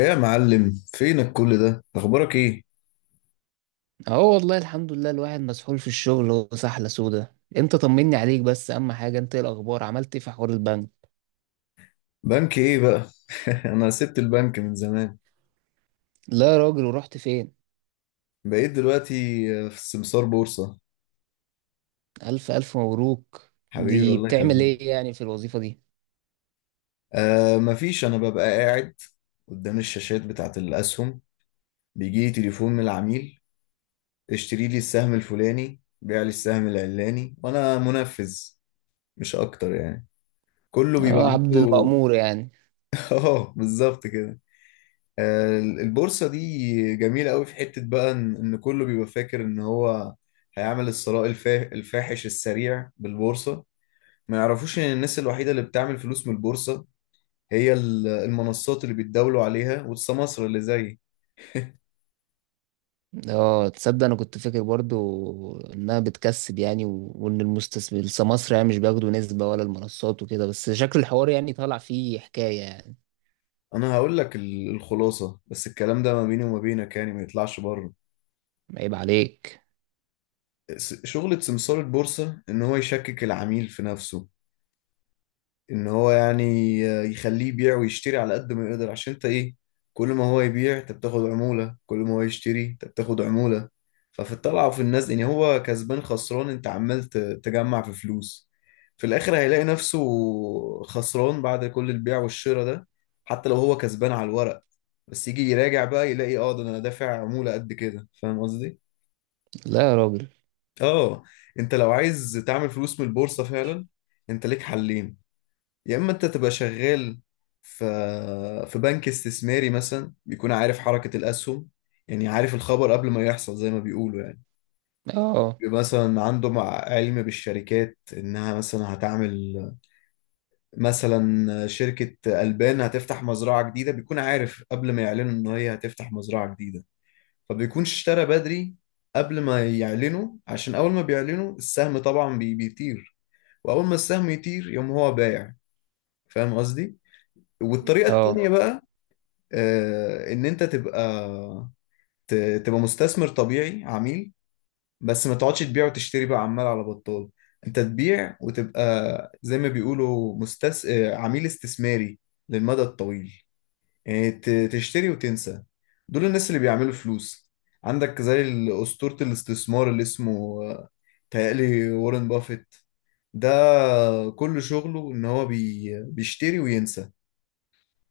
ايه يا معلم، فينك كل ده؟ اخبارك ايه؟ اه، والله الحمد لله. الواحد مسحول في الشغل وسحلة سودة. انت طمني عليك، بس اهم حاجة، انت ايه الاخبار؟ عملت ايه في حوار البنك؟ بنك ايه بقى؟ انا سبت البنك من زمان. لا يا راجل، ورحت فين؟ بقيت دلوقتي في السمسار بورصة. الف الف مبروك. حبيبي دي الله بتعمل يخليك. ايه يعني في الوظيفة دي؟ مفيش، انا ببقى قاعد قدام الشاشات بتاعت الاسهم، بيجي لي تليفون من العميل: اشتري لي السهم الفلاني، بيع لي السهم العلاني، وانا منفذ، مش اكتر يعني، كله بيبقى اه، عبد عنده. المأمور يعني. اه، بالظبط كده. البورصة دي جميلة قوي في حتة بقى، إن كله بيبقى فاكر إن هو هيعمل الثراء الفاحش السريع بالبورصة. ما يعرفوش إن الناس الوحيدة اللي بتعمل فلوس من البورصة هي المنصات اللي بيتداولوا عليها، والسماسرة اللي زي اه، تصدق انا كنت فاكر برضو انها بتكسب يعني، وان المستثمر سمسرة يعني مش بياخدوا نسبة ولا المنصات وكده، بس شكل الحوار يعني طالع فيه حكاية يعني. أنا. هقول لك الخلاصة، بس الكلام ده ما بيني وما بينك يعني، ما يطلعش بره. عيب عليك. شغلة سمسار البورصة إن هو يشكك العميل في نفسه، ان هو يعني يخليه يبيع ويشتري على قد ما يقدر، عشان انت ايه، كل ما هو يبيع انت بتاخد عمولة، كل ما هو يشتري انت بتاخد عمولة. ففي الطلعة وفي النزل، يعني هو كسبان خسران، انت عمال تجمع في فلوس. في الاخر هيلاقي نفسه خسران بعد كل البيع والشراء ده، حتى لو هو كسبان على الورق، بس يجي يراجع بقى يلاقي، اه ده انا دافع عمولة قد كده. فاهم قصدي؟ لا يا راجل. اه. انت لو عايز تعمل فلوس من البورصة فعلا، انت ليك حلين. يا اما انت تبقى شغال في في بنك استثماري مثلا، بيكون عارف حركة الاسهم، يعني عارف الخبر قبل ما يحصل زي ما بيقولوا يعني. اه. بيبقى مثلا عنده مع علم بالشركات، انها مثلا هتعمل، مثلا شركة البان هتفتح مزرعة جديدة، بيكون عارف قبل ما يعلنوا ان هي هتفتح مزرعة جديدة، فبيكونش اشترى بدري قبل ما يعلنوا، عشان اول ما بيعلنوا السهم طبعا بيطير، واول ما السهم يطير يقوم هو بايع. فاهم قصدي؟ والطريقة اه. التانية بقى، ان انت تبقى ت- تبقى مستثمر طبيعي، عميل، بس ما تقعدش تبيع وتشتري بقى عمال على بطال. انت تبيع وتبقى زي ما بيقولوا مستس... آه، عميل استثماري للمدى الطويل، يعني تشتري وتنسى. دول الناس اللي بيعملوا فلوس. عندك زي أسطورة الاستثمار اللي اسمه تهيألي وارن بافيت. ده كل شغله ان هو بيشتري وينسى.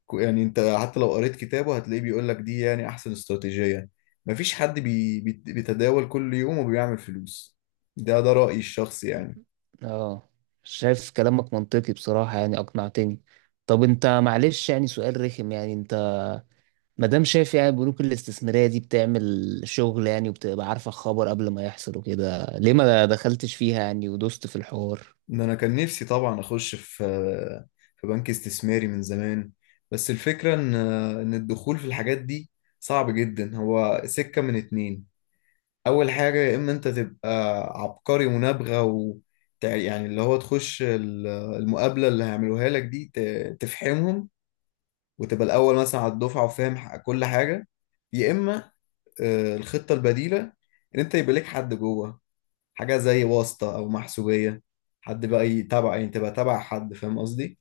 يعني انت حتى لو قريت كتابه هتلاقيه بيقول لك دي يعني احسن استراتيجية. مفيش حد بيتداول كل يوم وبيعمل فلوس. ده رأيي الشخصي يعني. اه. شايف كلامك منطقي بصراحة، يعني أقنعتني. طب أنت معلش يعني سؤال رخم، يعني أنت مادام شايف يعني البنوك الاستثمارية دي بتعمل شغل يعني وبتبقى عارفة الخبر قبل ما يحصل وكده، ليه ما دخلتش فيها يعني ودوست في الحوار؟ ان انا كان نفسي طبعا اخش في في بنك استثماري من زمان، بس الفكرة ان الدخول في الحاجات دي صعب جدا. هو سكة من اتنين. اول حاجة، يا اما انت تبقى عبقري منابغة، و يعني اللي هو تخش المقابلة اللي هيعملوها لك دي تفحمهم، وتبقى الاول مثلا على الدفعه، وفاهم كل حاجه. يا اما الخطه البديله، ان انت يبقى لك حد جوه، حاجه زي واسطه او محسوبيه، حد بقى يتابع، يعني تبقى تابع حد، فاهم قصدي؟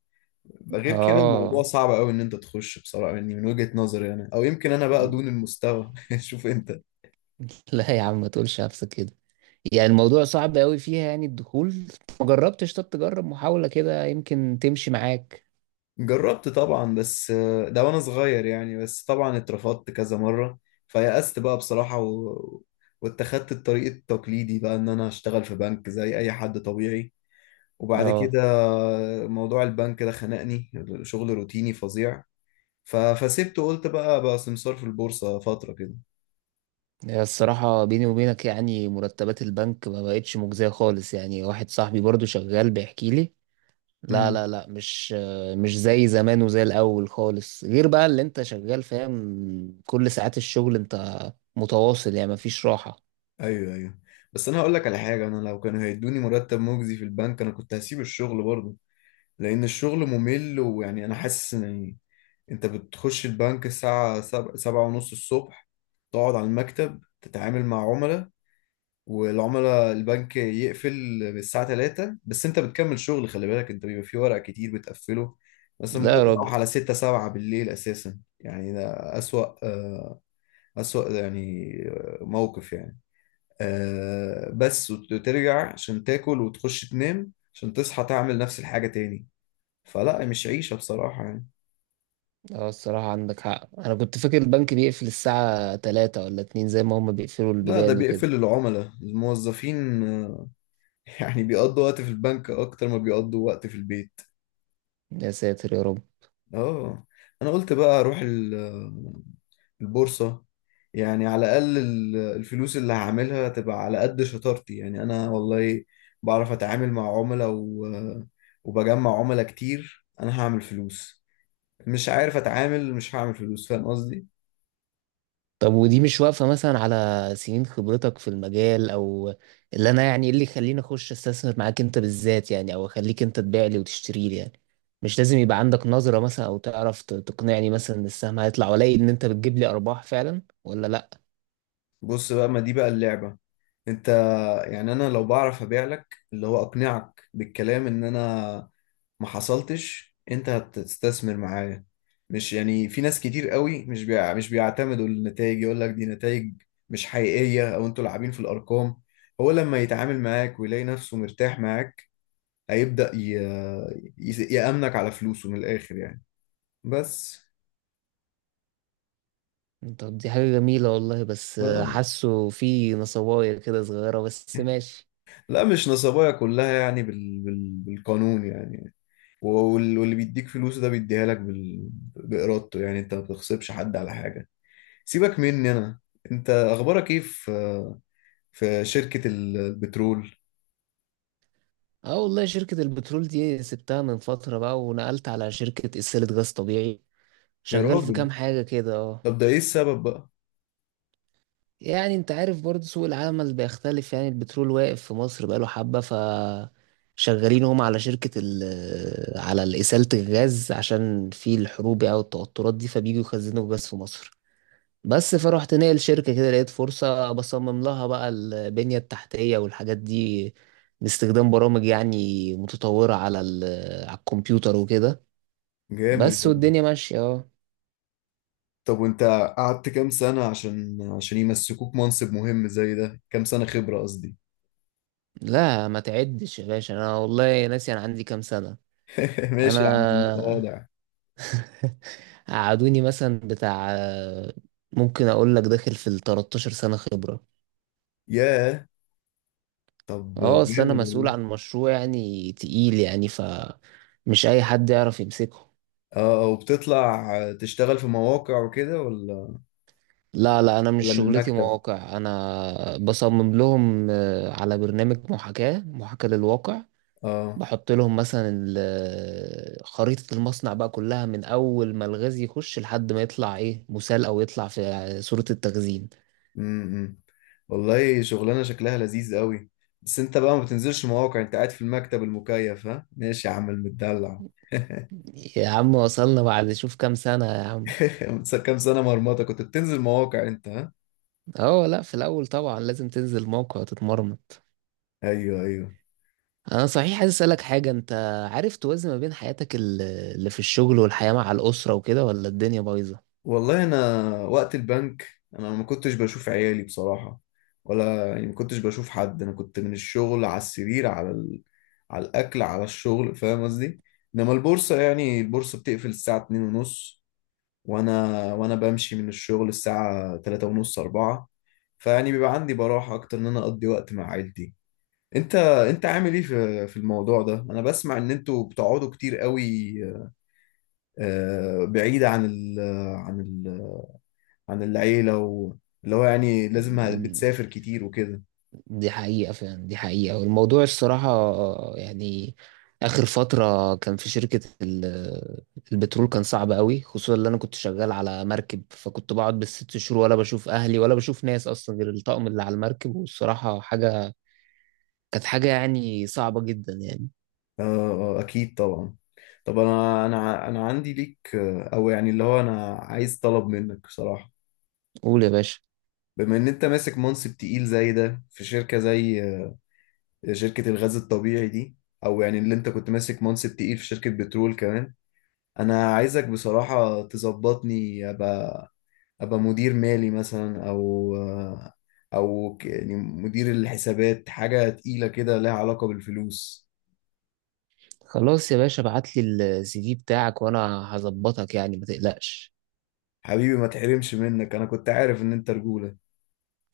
يبقى غير كده الموضوع آه. صعب قوي ان انت تخش بصراحه يعني، من وجهه نظري يعني، او يمكن انا بقى دون المستوى. شوف انت. لا يا عم، ما تقولش نفسك كده. يعني الموضوع صعب قوي فيها يعني الدخول؟ ما جربتش؟ طب تجرب محاولة كده، يمكن تمشي معاك. جربت طبعا، بس ده وانا صغير يعني، بس طبعا اترفضت كذا مره، فيأست بقى بصراحه، و... واتخذت الطريق التقليدي بقى، ان انا اشتغل في بنك زي اي حد طبيعي. وبعد اه. كده موضوع البنك ده خنقني، شغل روتيني فظيع، ف... فسبته، قلت بقى سمسار في البورصة فترة كده. هي الصراحة بيني وبينك، يعني مرتبات البنك ما بقتش مجزية خالص. يعني واحد صاحبي برضو شغال بيحكي لي. لا، امم. لا، لا، مش زي زمان وزي الأول خالص. غير بقى اللي انت شغال فاهم، كل ساعات الشغل انت متواصل، يعني مفيش راحة. ايوه، ايوه. بس انا هقول لك على حاجة، انا لو كانوا هيدوني مرتب مجزي في البنك انا كنت هسيب الشغل برضه، لان الشغل ممل، ويعني انا حاسس ان يعني انت بتخش البنك الساعة سبعة، سبعة ونص الصبح، تقعد على المكتب تتعامل مع عملاء، والعملاء البنك يقفل من الساعة 3، بس انت بتكمل شغل، خلي بالك انت بيبقى في ورق كتير بتقفله، بس لا ممكن يا راجل. تروح على 6، 7 بالليل اساسا يعني. ده اسوأ آه، اسوأ يعني، موقف يعني، بس، وترجع عشان تاكل وتخش تنام عشان تصحى تعمل نفس الحاجة تاني. فلا، مش عيشة بصراحة يعني. اه الصراحة عندك حق، أنا كنت فاكر البنك بيقفل الساعة تلاتة ولا اتنين، زي ما هما بيقفلوا لا، ده البيبان بيقفل وكده. العملاء، الموظفين يعني بيقضوا وقت في البنك اكتر ما بيقضوا وقت في البيت. يا ساتر يا رب. اه. انا قلت بقى اروح البورصة، يعني على الأقل الفلوس اللي هعملها تبقى على قد شطارتي يعني. أنا والله بعرف أتعامل مع عملاء، و... وبجمع عملاء كتير، أنا هعمل فلوس. مش عارف أتعامل، مش هعمل فلوس. فاهم قصدي؟ طب ودي مش واقفة مثلا على سنين خبرتك في المجال؟ او اللي انا يعني، إيه اللي يخليني اخش استثمر معاك انت بالذات يعني، او اخليك انت تبيع لي وتشتري لي يعني؟ مش لازم يبقى عندك نظرة مثلا، او تعرف تقنعني مثلا ان السهم هيطلع، والاقي ان انت بتجيب لي ارباح فعلا ولا لا؟ بص بقى، ما دي بقى اللعبة. أنت، يعني أنا لو بعرف أبيع لك، اللي هو أقنعك بالكلام، إن أنا ما حصلتش، انت هتستثمر معايا. مش يعني، في ناس كتير قوي مش مش بيعتمدوا النتائج، يقول لك دي نتائج مش حقيقية، او انتوا لاعبين في الارقام. هو لما يتعامل معاك ويلاقي نفسه مرتاح معاك هيبدأ يأمنك على فلوسه من الاخر يعني. بس طب دي حاجة جميلة والله، بس آه. حاسه في نصوايا كده صغيرة، بس ماشي. لا، مش نصبايا، كلها يعني بالقانون يعني، واللي بيديك فلوس ده بيديها لك بإرادته يعني، انت ما بتغصبش حد على حاجة. سيبك مني انا، انت اخبارك ايه في شركة البترول؟ اه والله شركة البترول دي سبتها من فترة بقى، ونقلت على شركة إسالة غاز طبيعي. يا شغال في راجل، كام حاجة كده اه. طب ده ايه السبب بقى؟ يعني انت عارف برضه سوق العمل بيختلف، يعني البترول واقف في مصر بقاله حبة، شغالين هم على شركة ال آه، على إسالة الغاز، عشان في الحروب أو التوترات دي فبييجوا يخزنوا غاز في مصر. بس فروحت ناقل شركة كده، لقيت فرصة بصمم لها بقى البنية التحتية والحاجات دي، باستخدام برامج يعني متطورة على ال آه، على الكمبيوتر وكده. جامد بس يا ابني. والدنيا ماشية اه. طب وانت قعدت كام سنة عشان يمسكوك منصب مهم زي ده؟ كام سنة خبرة قصدي. لا ما تعدش يا باشا، أنا والله ناسي أنا عندي كام سنة. ماشي يا عم، انا متواضع. قعدوني مثلا بتاع آه، ممكن اقول لك داخل في ال 13 سنة خبرة. ياه. طب. اه اصل انا جامد مسؤول والله. عن مشروع يعني تقيل، يعني مش اي حد يعرف يمسكه. اه، وبتطلع تشتغل في مواقع وكده ولا؟ لا لا، انا مش ولا من شغلتي المكتب؟ مواقع، انا بصمم لهم على برنامج محاكاة للواقع. اه. بحط لهم مثلا خريطة المصنع بقى كلها، من اول ما الغاز يخش لحد ما يطلع ايه مسال، او يطلع في صورة التخزين. امم. والله شغلانه شكلها لذيذ قوي. بس انت بقى ما بتنزلش مواقع، انت قاعد في المكتب المكيف، ها، ماشي يا عم المدلع. يا عم وصلنا بعد شوف كام سنة يا عم. كام سنه مرمطه كنت بتنزل مواقع انت، ها؟ اه لا، في الاول طبعا لازم تنزل موقع وتتمرمط. ايوه، ايوه. انا صحيح عايز اسالك حاجه، انت عارف توازن ما بين حياتك اللي في الشغل والحياه مع الاسره وكده، ولا الدنيا بايظه؟ والله انا، وقت البنك، انا ما كنتش بشوف عيالي بصراحه، ولا يعني ما كنتش بشوف حد. انا كنت من الشغل على السرير، على ال... على الاكل، على الشغل. فاهم قصدي؟ انما البورصه، يعني البورصه بتقفل الساعه 2 ونص، وانا بمشي من الشغل الساعه 3 ونص، 4. فيعني بيبقى عندي براحة أكتر إن أنا أقضي وقت مع عيلتي. أنت أنت عامل إيه في الموضوع ده؟ أنا بسمع إن أنتوا بتقعدوا كتير قوي بعيد عن ال عن ال عن العيلة، واللي هو يعني لازم، مم، بتسافر كتير وكده. دي حقيقه فعلا، دي حقيقه. والموضوع الصراحه يعني اخر فتره كان في شركه البترول كان صعب قوي، خصوصا اللي انا كنت شغال على مركب، فكنت بقعد بالست شهور ولا بشوف اهلي ولا بشوف ناس اصلا، غير الطقم اللي على المركب. والصراحه كانت حاجه يعني صعبه جدا يعني. آه. أكيد طبعا. طب أنا، أنا عندي ليك أو يعني اللي هو أنا عايز طلب منك بصراحة. قول يا باشا. بما إن أنت ماسك منصب تقيل زي ده في شركة زي شركة الغاز الطبيعي دي، أو يعني اللي أنت كنت ماسك منصب تقيل في شركة بترول كمان، انا عايزك بصراحة تظبطني، ابقى مدير مالي مثلا، او يعني مدير الحسابات، حاجة تقيلة كده لها علاقة بالفلوس. خلاص يا باشا، ابعت لي الـ CV بتاعك وانا هظبطك، يعني ما تقلقش. حبيبي، ما تحرمش منك، انا كنت عارف ان انت رجولة.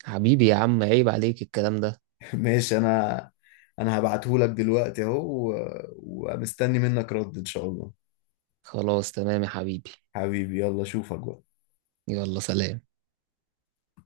حبيبي يا عم، عيب عليك الكلام ده. ماشي، انا انا هبعتهولك دلوقتي اهو، ومستني منك رد ان شاء الله. خلاص تمام يا حبيبي. حبيبي، يلا اشوفك بقى. يلا سلام.